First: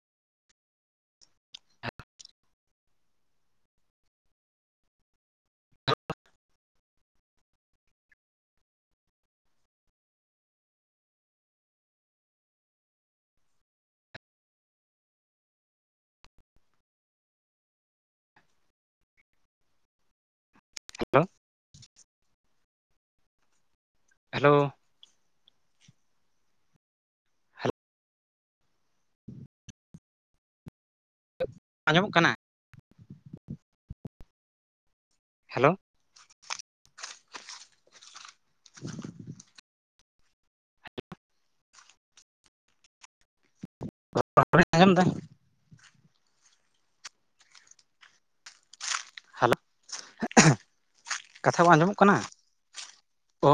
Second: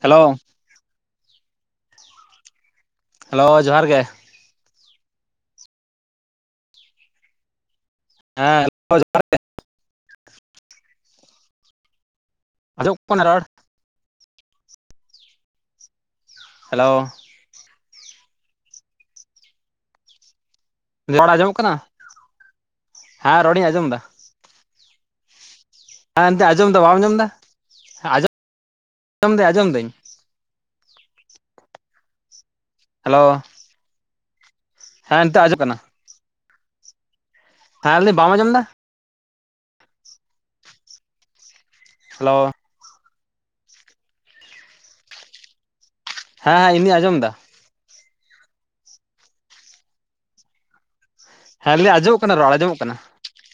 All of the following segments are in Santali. ᱦᱮᱞᱳ ᱦᱮᱞᱳ ᱡᱚᱦᱟᱨ ᱜᱮ, ᱦᱮᱸ ᱦᱮᱞᱳ ᱡᱚᱦᱟᱨ, ᱟᱡᱚᱢᱚᱜ ᱠᱟᱱᱟ ᱨᱚᱲ? ᱦᱮᱞᱳ, [inaudible] ᱦᱮᱞᱳ ᱨᱚᱲ ᱟᱸᱡᱚᱢᱚᱜ ᱠᱟᱱᱟ? ᱦᱮᱸ ᱨᱚᱲᱤᱧ ᱟᱸᱡᱚᱢ ᱫᱟ᱾ ᱦᱮᱞᱳᱣ, ᱦᱮᱸ ᱮᱱᱛᱜ ᱟᱸᱡᱚᱢ ᱫᱟ, ᱵᱟᱢ ᱟᱸᱡᱚᱢ ᱫᱟ ᱦᱮᱞᱳ ᱟᱸᱡᱚᱢ ᱟᱸᱡᱚᱢᱟᱹᱧ ᱟᱸᱡᱚᱢ ᱫᱟᱹᱧ᱾ ᱟᱸᱡᱚᱢᱚᱜ ᱠᱟᱱᱟ, ᱦᱮᱞᱳ ᱦᱮᱸ ᱱᱤᱛᱚᱜ ᱟᱡᱚᱢᱚᱜ ᱦᱮᱞᱳ ᱠᱟᱱᱟ᱾ ᱦᱮᱸ ᱞᱟᱹᱭ ᱫᱤᱧ ᱵᱟᱢ ᱟᱸᱡᱚᱢ ᱫᱟ? [inaudible] ᱦᱮᱞᱳ, [unintelligible] ᱟᱸᱡᱚᱢ ᱫᱟ ᱦᱮᱸ ᱦᱮᱸ ᱤᱧᱫᱚᱧ ᱟᱸᱡᱚᱢ ᱫᱟ, ᱦᱮᱞᱳ, ᱠᱟᱛᱷᱟ ᱵᱟᱝ ᱦᱮᱸ ᱞᱟᱹᱭ ᱟᱸᱡᱚᱢᱚᱜ ᱠᱟᱱᱟ ᱨᱚᱲ ᱟᱸᱡᱚᱢᱚᱜ ᱠᱟᱱᱟ ᱚᱻ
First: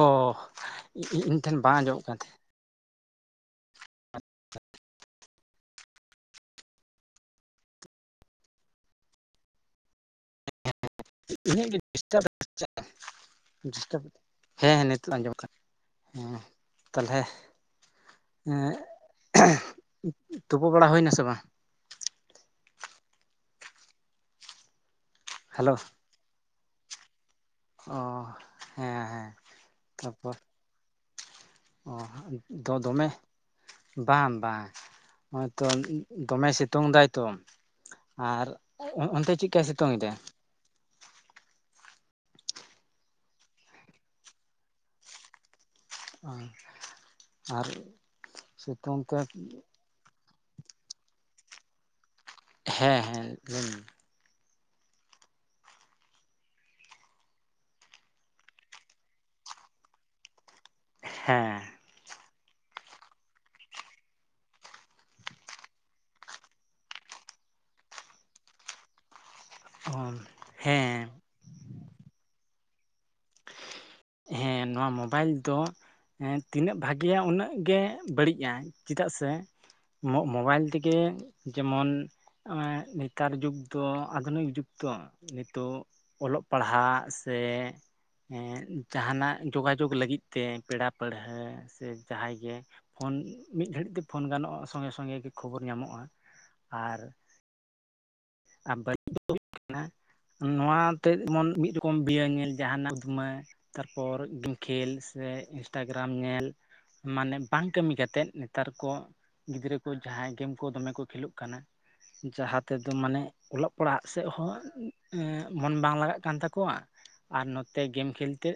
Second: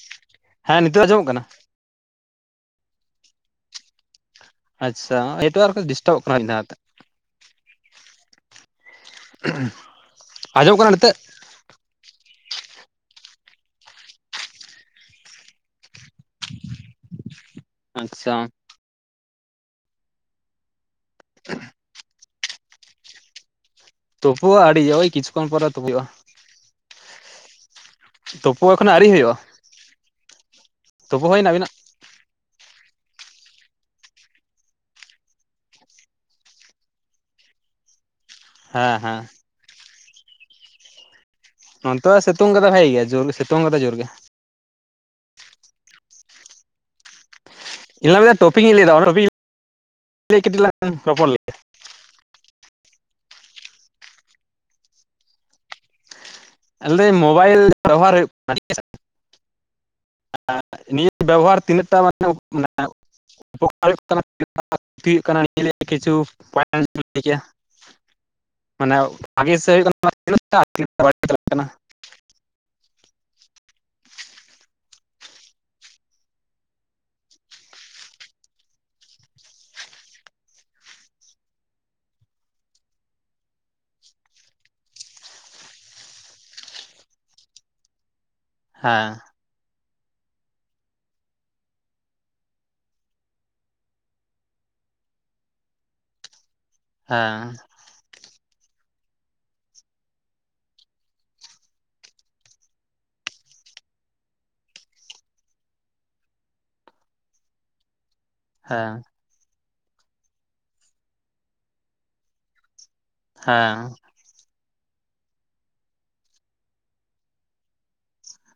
ᱦᱮᱸ ᱱᱤᱛᱚᱜ ᱟᱸᱡᱚᱢᱚᱜ ᱤᱧ ᱠᱟᱱᱟ ᱴᱷᱮᱱ ᱵᱟᱝ ᱟᱸᱡᱚᱢᱚᱜ ᱠᱟᱱ ᱛᱟᱦᱮ, ᱟᱪᱷᱟ ᱱᱮᱴᱣᱚᱟᱨᱠ ᱰᱤᱥᱴᱟᱵᱚᱜ ᱠᱟᱱᱟ ᱢᱤᱫ ᱫᱷᱟᱣᱛᱮ, ᱟᱸᱡᱚᱢ ᱠᱟᱱᱟ ᱱᱤᱛᱚᱜ? ᱤᱱᱟᱹᱜ ᱜᱮ ᱰᱤᱥᱴᱟᱯ ᱦᱮᱸ ᱛᱟᱦᱮ ᱦᱮᱸ ᱱᱤᱛᱚᱜ ᱟᱸᱡᱚᱢᱚᱜ ᱟᱠᱟᱱᱟ, ᱦᱮᱸ ᱛᱟᱞᱦᱮ ᱟᱪᱪᱷᱟ ᱮᱸ ᱛᱩᱯᱩ ᱵᱟᱲᱟ ᱦᱩᱭᱱᱟ ᱥᱮ ᱵᱟᱝ? ᱛᱩᱯᱩᱜᱼᱟ ᱟᱹᱰᱤ ᱳᱭᱤᱪᱷᱩ ᱠᱷᱚᱱ ᱯᱚᱨᱮ ᱦᱮᱞᱳ ᱛᱩᱯᱩ ᱦᱳᱭᱳᱜᱼᱟ, ᱚ ᱛᱩᱯᱩ ᱮᱠᱷᱚᱱ ᱦᱮᱸ ᱦᱮᱸ ᱛᱟᱯᱚᱨ, ᱛᱚᱯᱩ ᱦᱩᱭᱱᱟ ᱟᱹᱵᱤᱱᱟᱜ ᱚ ᱦᱟᱸᱜ ᱫᱚ ᱫᱚᱢᱮ ᱵᱟᱝ ᱵᱟᱝ ᱦᱚᱜ ᱚᱭᱛᱚ ᱫᱚᱢᱮ ᱥᱤᱛᱩᱝ ᱫᱟᱭ ᱛᱚ ᱟᱨ ᱦᱮᱸ ᱦᱮᱸ ᱚᱱᱛᱮ ᱪᱮᱫᱠᱟᱭ ᱥᱤᱛᱩᱝ ᱮᱫᱟ? ᱱᱚᱛᱮ ᱫᱚ ᱥᱤᱛᱩᱝ ᱠᱚᱫᱚ ᱵᱷᱟᱹᱜᱤ ᱜᱮ᱾ ᱡᱳᱨ ᱥᱤᱛᱩᱝ ᱠᱚᱫᱚ ᱡᱳᱨ ᱜᱮ ᱟᱨ ᱟᱨ [unintelligible] ᱴᱚᱯᱤᱠ ᱤᱧ ᱞᱟᱹᱭ ᱫᱟ ᱥᱤᱛᱩᱝ ᱚᱱᱟ ᱛᱮ ᱴᱚᱯᱤᱠ ᱤᱫᱤ ᱠᱟᱴᱤᱡ ᱞᱟᱝ ᱨᱚᱯᱚᱨ ᱞᱮᱱ ᱜᱮ ᱦᱮᱸ ᱦᱮᱸ ᱞᱟᱹᱭ ᱢᱮ ᱟᱞᱮ ᱢᱳᱵᱟᱭᱤᱞ ᱵᱮᱵᱚᱦᱟᱨ ᱦᱩᱭᱩᱜ ᱠᱟᱱᱟ ᱴᱷᱤᱠ ᱱᱤᱭᱟᱹ ᱦᱮᱸ ᱵᱮᱵᱚᱦᱟᱨ ᱛᱤᱱᱟᱹᱜ ᱴᱟ ᱢᱟᱱᱮ ᱢᱮ [unintelligible] ᱢᱟᱱᱮ ᱵᱷᱟᱜᱤ ᱥᱮᱫ ᱦᱩᱭᱩᱜ ᱠᱟᱱᱟ ᱛᱤᱱᱟᱹᱜ ᱴᱟ ᱦᱮᱸ [unintelligible] ᱦᱮᱸ ᱱᱚᱣᱟ ᱢᱳᱵᱟᱭᱤᱞ ᱫᱚ ᱦᱮᱸ ᱛᱤᱱᱟᱹᱜ ᱵᱷᱟᱜᱤᱭᱟ ᱩᱱᱟᱹᱜ ᱜᱮ ᱵᱟᱹᱲᱤᱡᱼᱟ ᱪᱮᱫᱟᱜ ᱥᱮ ᱢᱳᱚᱵᱟᱭᱤᱞ ᱛᱮᱜᱮ ᱡᱮᱢᱚᱱ ᱱᱮᱛᱟᱨ ᱡᱩᱜᱽ ᱫᱚ ᱟᱫᱷᱩᱱᱤᱠ ᱡᱩᱜᱽ ᱫᱚ ᱱᱤᱛᱚᱜ ᱚᱞᱚᱜ ᱯᱟᱲᱦᱟᱜ ᱥᱮ ᱦᱮᱸ ᱡᱟᱦᱟᱱᱟᱜ ᱡᱳᱜᱟᱡᱳᱜᱽ ᱞᱟᱹᱜᱤᱫ ᱛᱮ ᱯᱮᱲᱟ ᱯᱟᱹᱲᱦᱟᱹ ᱥᱮ ᱡᱟᱦᱟᱸᱭ ᱜᱮ ᱯᱷᱳᱱ ᱢᱤᱫ ᱜᱷᱟᱹᱲᱤᱡ ᱛᱮ ᱯᱷᱳᱱ ᱜᱟᱱᱚᱜᱼᱟ ᱥᱚᱸᱜᱮ ᱥᱚᱸᱜᱮ ᱜᱮ ᱠᱷᱚᱵᱚᱨ ᱧᱟᱢᱚᱜᱼᱟ᱾ ᱟᱨ ᱦᱮᱸ ᱟᱨ ᱵᱟᱹᱲᱤᱡ ᱦᱩᱭᱩᱜ ᱠᱟᱱᱟ ᱱᱚᱣᱟᱛᱮ ᱡᱮᱢᱚᱱ ᱢᱤᱫ ᱨᱚᱠᱚᱢ [unintelligible] ᱧᱮᱞ ᱡᱟᱦᱟᱱᱟᱜ ᱩᱫᱷᱢᱟᱹ ᱛᱟᱨᱯᱚᱨ ᱜᱮᱢ ᱠᱷᱮᱞ ᱥᱮ ᱤᱱᱥᱴᱟᱜᱨᱟᱢ ᱧᱮᱞ ᱢᱟᱱᱮ ᱵᱟᱝ ᱠᱟᱹᱢᱤ ᱠᱟ ᱠᱟᱛᱮᱫ ᱱᱮᱛᱟᱨ ᱦᱮᱸ ᱠᱚ ᱜᱤᱫᱽᱨᱟᱹ ᱠᱚ ᱡᱟᱦᱟᱸᱭ ᱜᱮᱢ ᱠᱚ ᱫᱚᱢᱮ ᱠᱚ ᱠᱷᱮᱞᱳᱜ ᱠᱟᱱᱟ᱾ ᱡᱟᱦᱟᱸ ᱛᱮᱫᱚ ᱛᱚ ᱢᱟᱱᱮ ᱚᱞᱚᱜ ᱦᱮᱸ ᱯᱟᱲᱦᱟᱜ ᱥᱮᱫ ᱦᱚᱸ ᱢᱚᱱ ᱵᱟᱝ ᱞᱟᱜᱟᱜ ᱠᱟᱱ ᱛᱟᱠᱚᱣᱟ ᱟᱨ ᱱᱚᱛᱮ ᱜᱮᱢ ᱠᱷᱮᱞ ᱛᱮ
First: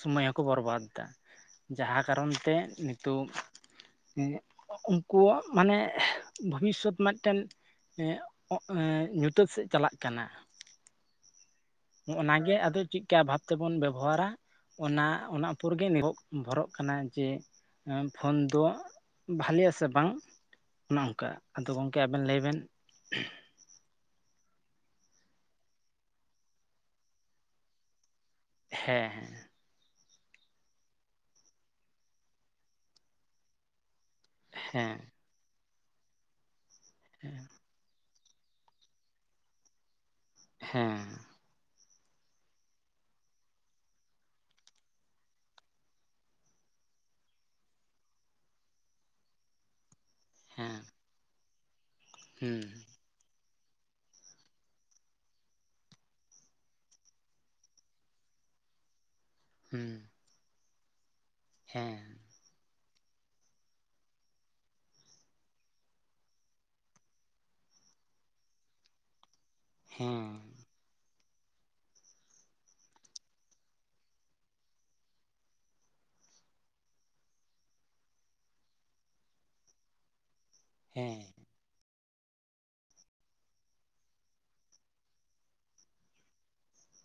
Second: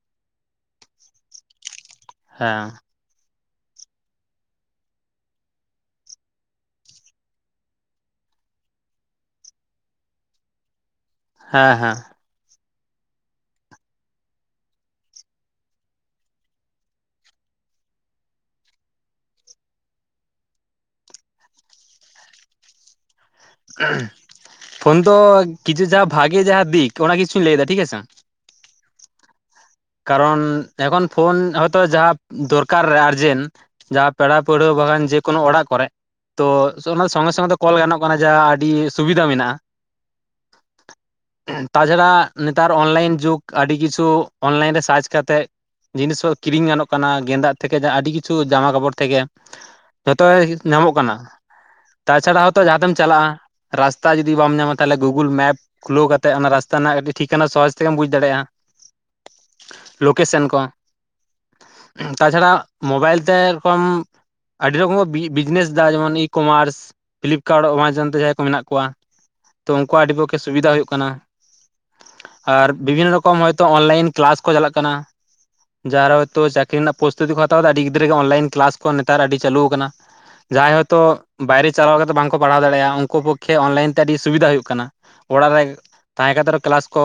ᱥᱚᱢᱚᱭ ᱦᱚᱸᱠᱚ ᱵᱚᱨᱵᱟᱫ ᱫᱟ᱾ ᱡᱟᱦᱟᱸ ᱠᱟᱨᱚᱱ ᱛᱮ ᱦᱮᱸ ᱱᱤᱛᱚᱜ ᱩᱱᱠᱩᱣᱟᱜ ᱢᱟᱱᱮ ᱵᱷᱚᱵᱤᱥᱚᱛ ᱢᱤᱫᱴᱮᱱ ᱧᱩᱛᱟᱹᱛ ᱥᱮᱫ ᱪᱟᱞᱟᱜ ᱠᱟᱱᱟ᱾ ᱦᱮᱸ ᱦᱮᱸ ᱚᱱᱟᱜᱮ ᱟᱫᱚ ᱪᱮᱫᱮ ᱵᱷᱟᱵ ᱛᱮᱵᱚᱱ ᱵᱮᱵᱚᱦᱟᱨᱟ ᱚᱱᱟ ᱚᱱᱟ ᱩᱯᱚᱨ ᱜᱮ ᱱᱩᱵᱷᱚᱨᱚᱜ ᱠᱟᱱᱟ ᱡᱮ ᱯᱷᱳᱱ ᱫᱚ ᱵᱷᱟᱞᱮᱜ ᱟᱥᱮ ᱵᱟᱝ? ᱚᱱᱮ ᱚᱱᱠᱟ ᱟᱫᱚ ᱜᱚᱢᱠᱮ ᱟᱵᱮᱱ ᱞᱟᱹᱭ ᱵᱮᱱ ᱯᱷᱳᱱ ᱫᱚ ᱠᱤᱪᱷᱩ ᱡᱟᱦᱟᱸ ᱵᱷᱟᱜᱮ ᱡᱟᱦᱟᱸ ᱫᱤᱠ ᱚᱱᱟ ᱠᱤᱪᱷᱩᱞᱟᱹᱭᱮᱫᱟ ᱴᱷᱤᱠ ᱟᱪᱷᱮ ᱦᱮᱸ ᱦᱮᱸ ᱠᱟᱨᱚᱱ ᱮᱠᱷᱚᱱ ᱯᱷᱳᱱ ᱦᱚᱭᱛᱳ ᱡᱟᱦᱟᱸ ᱫᱚᱨᱠᱟᱨ ᱨᱮ ᱟᱨᱡᱮᱱᱴ ᱡᱟᱦᱟᱸ ᱯᱮᱲᱟ ᱯᱟᱹᱲᱦᱟᱹ ᱦᱮᱸ ᱵᱟᱠᱷᱟᱱ ᱡᱮ ᱠᱳᱱᱳ ᱚᱲᱟᱜ ᱠᱚᱨᱮ ᱛᱚ ᱚᱱᱟ ᱥᱚᱸᱜᱮ ᱥᱚᱸᱜᱮ ᱛᱮ ᱠᱚᱞ ᱜᱟᱱᱚᱜ ᱠᱟᱱᱟ ᱾ᱡᱟᱦᱟᱸ ᱟᱹᱰᱤ ᱥᱩᱵᱤᱫᱟ ᱢᱮᱱᱟᱜᱼᱟ᱾ ᱦᱮᱸ ᱛᱟᱪᱷᱟᱲᱟ ᱱᱮᱛᱟᱨ ᱚᱱᱞᱟᱭᱤᱱ ᱡᱩᱜᱽ, ᱟᱹᱰᱤ ᱠᱤᱪᱷᱩ ᱚᱱᱞᱟᱭᱤᱱ ᱨᱮ ᱥᱟᱨᱪ ᱠᱟᱛᱮᱫ ᱡᱤᱱᱤᱥ ᱦᱚ ᱠᱤᱨᱤᱧ ᱜᱟᱱᱚᱜ ᱠᱟᱱᱟ ᱜᱮᱫᱟᱜ ᱛᱷᱮᱠᱮ ᱟᱹᱰᱤ ᱠᱤᱪᱷᱩ ᱡᱟᱢᱟ ᱠᱟᱯᱚᱲ ᱛᱷᱮᱠᱮ ᱡᱚᱛᱚ ᱦᱮᱸ ᱧᱟᱢᱚᱜ ᱠᱟᱱᱟ᱾ ᱛᱟᱪᱷᱟᱲᱟ ᱦᱚᱛᱚ ᱦᱮᱸ ᱡᱟᱦᱟ ᱛᱮᱢ ᱪᱟᱞᱟᱜ-ᱟ᱾ ᱨᱟᱥᱛᱟ ᱡᱩᱫᱤ ᱵᱟᱢ ᱧᱟᱢᱟ ᱛᱟᱦᱚᱞᱮ ᱜᱩᱜᱩᱞ ᱢᱮᱯ ᱠᱷᱩᱞᱟᱹᱣ ᱠᱟᱛᱮᱜ ᱚᱱᱟ ᱨᱟᱥᱛᱟ ᱨᱮᱱᱟᱜ ᱠᱟᱹᱴᱤᱡ ᱴᱷᱤᱠᱟᱱᱟ ᱥᱚᱦᱚᱡ ᱛᱮᱜᱮᱢ ᱵᱩᱡᱽ ᱫᱟᱲᱮᱭᱟᱜ-ᱟ᱾ ᱦᱩᱸ ᱞᱳᱠᱮᱥᱮᱱ ᱠᱚ, ᱦᱮᱸ ᱛᱟᱪᱷᱟᱲᱟ ᱢᱳᱵᱟᱭᱤᱞ ᱛᱮ ᱨᱚᱠᱚᱢ ᱟᱹᱰᱤ ᱨᱚᱠᱚᱢ ᱠᱚ ᱵᱤᱡᱽᱱᱮᱥ ᱫᱟ ᱡᱮᱢᱚᱱ ᱤ-ᱠᱚᱢᱟᱨᱥ ᱯᱷᱞᱤᱯᱠᱟᱨᱴ ᱮᱢᱟᱡᱚᱱ ᱛᱮ ᱡᱟᱦᱟᱸᱭ ᱠᱚ ᱢᱮᱱᱟᱜ ᱠᱚᱣᱟ᱾ ᱛᱚ ᱩᱱᱠᱩᱣᱟᱜ ᱟᱹᱰᱤ ᱯᱚᱠᱠᱷᱮ ᱦᱮᱸ ᱥᱩᱵᱤᱫᱟ ᱦᱩᱭᱩᱜ ᱠᱟᱱᱟ ᱟᱨ ᱵᱤᱵᱷᱤᱱᱱᱚ ᱨᱚᱠᱚᱢ ᱦᱚᱭᱛᱳ ᱚᱱᱞᱟᱭᱤᱱ ᱠᱮᱞᱟᱥ ᱠᱚ ᱪᱟᱞᱟᱜ ᱠᱟᱱᱟ᱾ ᱡᱟᱦᱟᱨᱮ ᱦᱳᱭᱛᱳ ᱪᱟᱹᱠᱨᱤ ᱨᱮᱱᱟᱜ ᱯᱚᱨᱚᱥᱛᱩᱛᱤ ᱠᱚ ᱦᱟᱛᱟᱣᱫᱟ ᱟᱹᱰᱤ ᱜᱤᱫᱽᱨᱟᱹ ᱜᱮ ᱚᱱᱞᱟᱭᱤᱱ ᱠᱮᱞᱟᱥ ᱠᱚ ᱱᱮᱛᱟᱨ ᱟᱹᱰᱤ ᱪᱟᱹᱞᱩ ᱟᱠᱟᱱᱟ᱾ [inaudible] ᱡᱟᱦᱟᱸᱟᱭ ᱦᱚᱳᱭᱛᱚ ᱦᱮᱸ ᱵᱟᱭᱨᱮᱤᱥ ᱪᱟᱞᱟᱣ ᱠᱟᱛᱮᱮᱫ ᱵᱟᱝᱠᱚ ᱯᱟᱲᱦᱟᱣ ᱫᱟᱲᱮᱭᱟᱜᱼᱟ ᱩᱱᱠᱩ ᱯᱚᱠᱠᱷᱮ ᱚᱱᱞᱟᱭᱤᱱ ᱛᱮ ᱟᱹᱰᱤ ᱥᱩᱵᱤᱫᱷᱟ ᱦᱩᱭᱩᱜ ᱠᱟᱱᱟ ᱚᱲᱟᱜ ᱨᱮ ᱛᱟᱦᱮ ᱠᱟᱛᱮ ᱠᱮᱞᱟᱥ ᱠᱚ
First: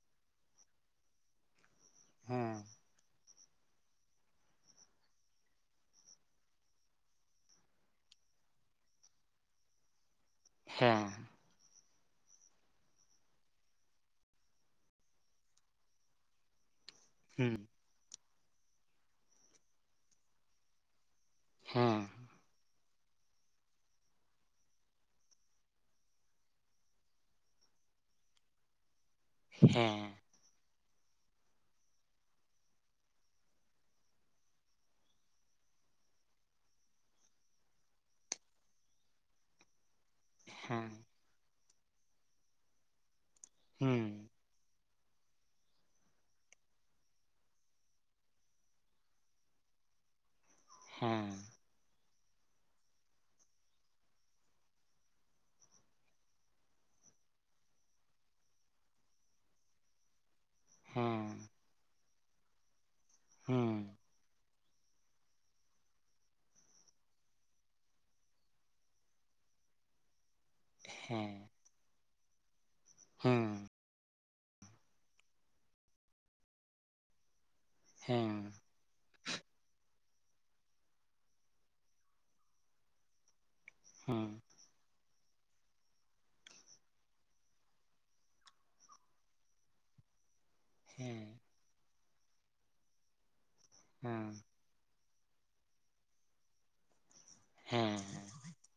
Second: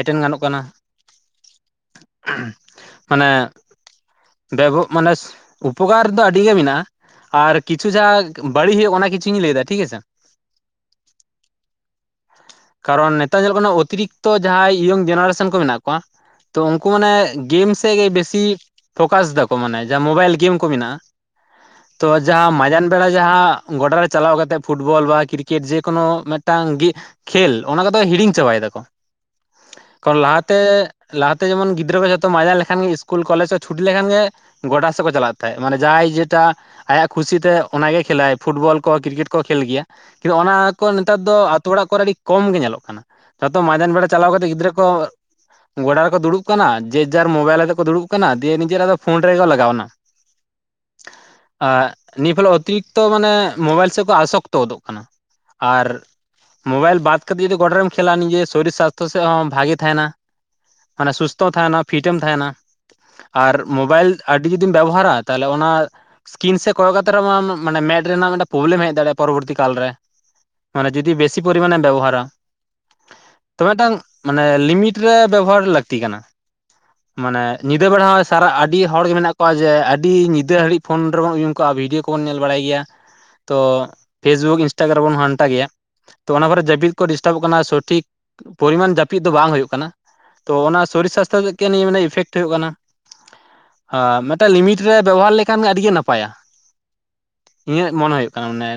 ᱮᱴᱮᱱ ᱜᱟᱱᱚᱜ ᱠᱟᱱᱟ ᱦᱮᱸ ᱢᱟᱱᱮ ᱵᱮᱵ ᱢᱟᱱᱮ ᱩᱯᱚᱠᱟᱨ ᱫᱚ ᱟᱹᱰᱤ ᱜᱮ ᱢᱮᱱᱟᱜ-ᱟ ᱟᱨ ᱠᱤᱪᱷᱩ ᱡᱟ ᱵᱟᱹᱲᱤᱡᱳᱜ ᱚᱱᱟ ᱠᱤᱪᱷᱩᱧ ᱞᱟᱹᱭ ᱫᱟ ᱴᱷᱤᱠ ᱟᱪᱷᱮ ᱦᱮ ᱠᱟᱨᱚᱱ ᱱᱮᱛᱟᱨ ᱧᱮᱞᱚᱜ ᱠᱟᱱᱟ ᱚᱛᱤᱨᱤᱠᱛᱚ ᱡᱟᱦᱟᱸᱭ ᱤᱭᱚᱝ ᱡᱮᱱᱟᱨᱮᱥᱚᱱ ᱠᱚ ᱢᱮᱱᱟᱜ ᱠᱚᱣᱟ ᱛᱚ ᱩᱱᱠᱩ ᱢᱟᱱᱮ ᱦᱩᱸ ᱜᱮᱢᱥ ᱛᱮᱜᱮ ᱵᱮᱥᱤ ᱯᱷᱳᱠᱟᱥ ᱮᱫᱟᱠᱚ ᱢᱟᱱᱮ ᱡᱟᱦᱟᱸ ᱢᱳᱵᱟᱭᱤᱞ ᱜᱮᱢ ᱠᱚ ᱢᱮᱱᱟᱜ-ᱟ ᱦᱮᱸ ᱛᱚ ᱡᱟᱦᱟᱸ ᱢᱟᱡᱟᱱ ᱵᱮᱲᱟ ᱡᱟᱦᱟᱸ ᱜᱚᱰᱟ ᱨᱮ ᱪᱟᱞᱟᱣ ᱠᱟᱛᱮᱫ ᱯᱷᱩᱴᱵᱚᱞ ᱵᱟ ᱠᱨᱤᱠᱮᱴ ᱡᱮᱠᱳᱱᱳ ᱢᱤᱫᱴᱟᱝ ᱠᱷᱮᱞ ᱚᱱᱟ ᱠᱚᱫᱚ ᱦᱤᱲᱤᱧ ᱪᱟᱵᱟᱭ ᱫᱟᱠᱚ ᱦᱮ ᱞᱟᱦᱟᱛᱮ ᱞᱟᱦᱟᱛᱮ ᱡᱮᱢᱚᱱ ᱜᱤᱫᱽᱨᱟᱹ ᱠᱚ ᱡᱚᱛᱚ ᱢᱟᱭᱡᱟ ᱞᱮᱠᱷᱟᱱ ᱜᱮ ᱤᱥᱠᱩᱞ ᱠᱚᱞᱮᱡᱽ ᱠᱚ ᱪᱷᱩᱴᱤ ᱞᱮᱠᱷᱟᱱ ᱜᱮ ᱜᱚᱰᱟ ᱥᱮᱫ ᱠᱚ ᱪᱟᱞᱟᱜ ᱛᱟᱦᱮᱸᱜ ᱢᱟᱱᱮ ᱡᱟᱦᱟᱸᱭ ᱡᱮᱴᱟ ᱟᱭᱟᱜ ᱠᱷᱩᱥᱤᱛᱮ ᱚᱱᱟᱜᱮ ᱠᱷᱮᱞ ᱟᱭ ᱯᱷᱩᱴᱵᱚᱞ ᱠᱚ ᱠᱨᱤᱠᱮᱴ ᱠᱚ ᱠᱷᱮᱞ ᱜᱮᱭᱟ ᱠᱤᱱᱛᱩ ᱚᱱᱟ ᱠᱚ ᱦᱮᱸ ᱱᱮᱛᱟᱨ ᱫᱚ ᱟᱛᱳ ᱚᱲᱟᱜ ᱠᱚᱨᱮ ᱟᱹᱰᱤ ᱠᱚᱢ ᱜᱮ ᱧᱮᱞᱚᱜ ᱠᱟᱱᱟ ᱡᱚᱛᱚ ᱢᱟᱭᱫᱟᱱ ᱵᱮᱲᱟ ᱦᱩᱸ ᱪᱟᱞᱟᱣ ᱠᱟᱛᱮ ᱜᱤᱫᱽᱨᱟᱹ ᱠᱚ ᱜᱚᱰᱟ ᱨᱮᱠᱚ ᱫᱩᱲᱩᱵ ᱠᱟᱱᱟ ᱡᱮᱨ ᱡᱟᱨ ᱢᱳᱵᱟᱭᱤᱞ ᱟᱛᱮ ᱠᱚ ᱫᱩᱲᱩᱵ ᱠᱟᱱᱟ ᱫᱤᱭᱮ ᱱᱤᱡᱮᱨᱟᱜ ᱫᱚ ᱯᱷᱳᱱ ᱨᱮᱜᱮ ᱞᱟᱜᱟᱣ ᱮᱱᱟ ᱦᱮ ᱟᱨ ᱱᱤᱭᱟᱹ ᱯᱷᱚᱞᱮ ᱚᱛᱤᱨᱤᱠᱛᱚ ᱢᱟᱱᱮ ᱢᱳᱵᱟᱭᱤᱞ ᱥᱮᱫ ᱠᱚ ᱟᱥᱚᱠᱛᱚ ᱜᱚᱫᱚᱜ ᱠᱟᱱᱟ ᱟᱨ ᱢᱳᱵᱟᱭᱤᱞ ᱵᱟᱫ ᱠᱟᱛᱮᱫ ᱡᱩᱫᱤ ᱜᱚᱰᱟ ᱨᱮᱢ ᱠᱷᱮᱞᱟ ᱱᱤᱡᱮ ᱥᱚᱨᱤᱨ ᱥᱟᱥᱛᱷᱚ ᱥᱮᱫ ᱦᱚᱸ ᱵᱷᱟᱜᱮ ᱛᱟᱦᱮᱱᱟ ᱢᱟᱱᱮ ᱦᱮᱸ ᱥᱩᱥᱛᱷᱚ ᱛᱟᱦᱮᱱᱟ ᱯᱷᱤᱴ ᱮᱢ ᱛᱟᱦᱮᱱᱟ ᱟᱨ ᱢᱳᱵᱟᱭᱤᱞ ᱟᱹᱰᱤ ᱡᱩᱫᱤᱢ ᱵᱮᱵᱚᱦᱟᱨᱟ ᱛᱟᱦᱚᱞᱮ ᱚᱱᱟ ᱥᱠᱤᱱ ᱥᱮ ᱠᱚᱭᱚᱜ ᱠᱟᱛᱮ ᱢᱟᱱ ᱢᱮᱫ ᱨᱮᱱᱟᱜ ᱢᱤᱫᱴ ᱯᱨᱚᱵᱞᱮᱢ ᱦᱮᱡ ᱫᱟᱲᱮᱭᱟᱜ-ᱟ ᱯᱚᱨᱚᱵᱚᱨᱛᱤ ᱠᱟᱞᱨᱮ ᱢᱟᱱᱮ ᱡᱩᱫᱤ ᱵᱮᱥᱤ ᱯᱚᱨᱤᱢᱟᱱᱮᱢ ᱵᱮᱵᱚᱦᱟᱨᱟ ᱦᱮ ᱛᱚ ᱢᱤᱫᱴᱟᱝ ᱞᱤᱢᱤᱴ ᱨᱮ ᱵᱮᱵᱚᱦᱟᱨ ᱞᱟᱹᱠᱛᱤ ᱠᱟᱱᱟ ᱢᱟᱱᱮ ᱧᱤᱫᱟᱹ ᱵᱮᱲᱟ ᱦᱚ ᱦᱮᱸ ᱥᱟᱨᱟ ᱦᱮᱸ ᱟᱹᱰᱤ ᱦᱚᱲᱜᱮ ᱢᱮᱱᱟᱜ ᱠᱚᱣᱟ ᱡᱮ ᱟᱹᱰᱤ ᱧᱤᱫᱟᱹ ᱜᱟᱹᱲᱤᱡ ᱯᱷᱳᱱ ᱨᱮᱵᱚᱱ ᱩᱭᱩᱢ ᱠᱚᱟᱜ-ᱟ ᱵᱷᱤᱰᱭᱳ ᱠᱚᱵᱚᱱ ᱧᱮᱞ ᱵᱟᱲᱟᱭ ᱜᱮᱭᱟ ᱛᱚ ᱦᱮᱸ ᱯᱷᱮᱥᱵᱩᱠ ᱤᱱᱥᱴᱟᱜᱨᱟᱢ ᱵᱚᱱ ᱜᱟᱱᱴᱟ ᱜᱮᱭᱟ ᱛᱚ ᱚᱱᱟ ᱠᱚᱨᱮ ᱡᱟᱹᱯᱤᱫ ᱠᱚ ᱰᱤᱥᱴᱟᱵᱚᱜ ᱠᱟᱱᱟ ᱥᱚᱴᱷᱤᱠ ᱯᱚᱨᱤᱢᱟᱱ ᱡᱟᱹᱯᱤᱫ ᱫᱚ ᱵᱟᱝ ᱦᱩᱭᱩᱜ ᱠᱟᱱᱟ ᱛᱚ ᱚᱱᱟ ᱥᱚᱨᱤᱨ ᱦᱮᱸ ᱥᱟᱥᱛᱷᱚ ᱥᱮᱫ ᱜᱮ ᱱᱤᱭᱟᱹ ᱟᱱᱮ ᱤᱯᱷᱮᱠᱴ ᱦᱩᱭᱩᱜ ᱠᱟᱱᱟ ᱦᱮᱸ ᱢᱤᱫᱴᱮᱱ ᱞᱤᱢᱤᱴ ᱨᱮ ᱵᱮᱵᱚᱦᱟᱨ ᱞᱮᱠᱷᱟᱱ ᱜᱮ ᱟᱹᱰᱤ ᱜᱮ ᱱᱟᱯᱟᱭᱟ ᱤᱧᱟᱹᱜ ᱦᱮᱸ ᱢᱚᱱᱮ ᱦᱩᱭᱩᱜ ᱢᱟᱱᱮ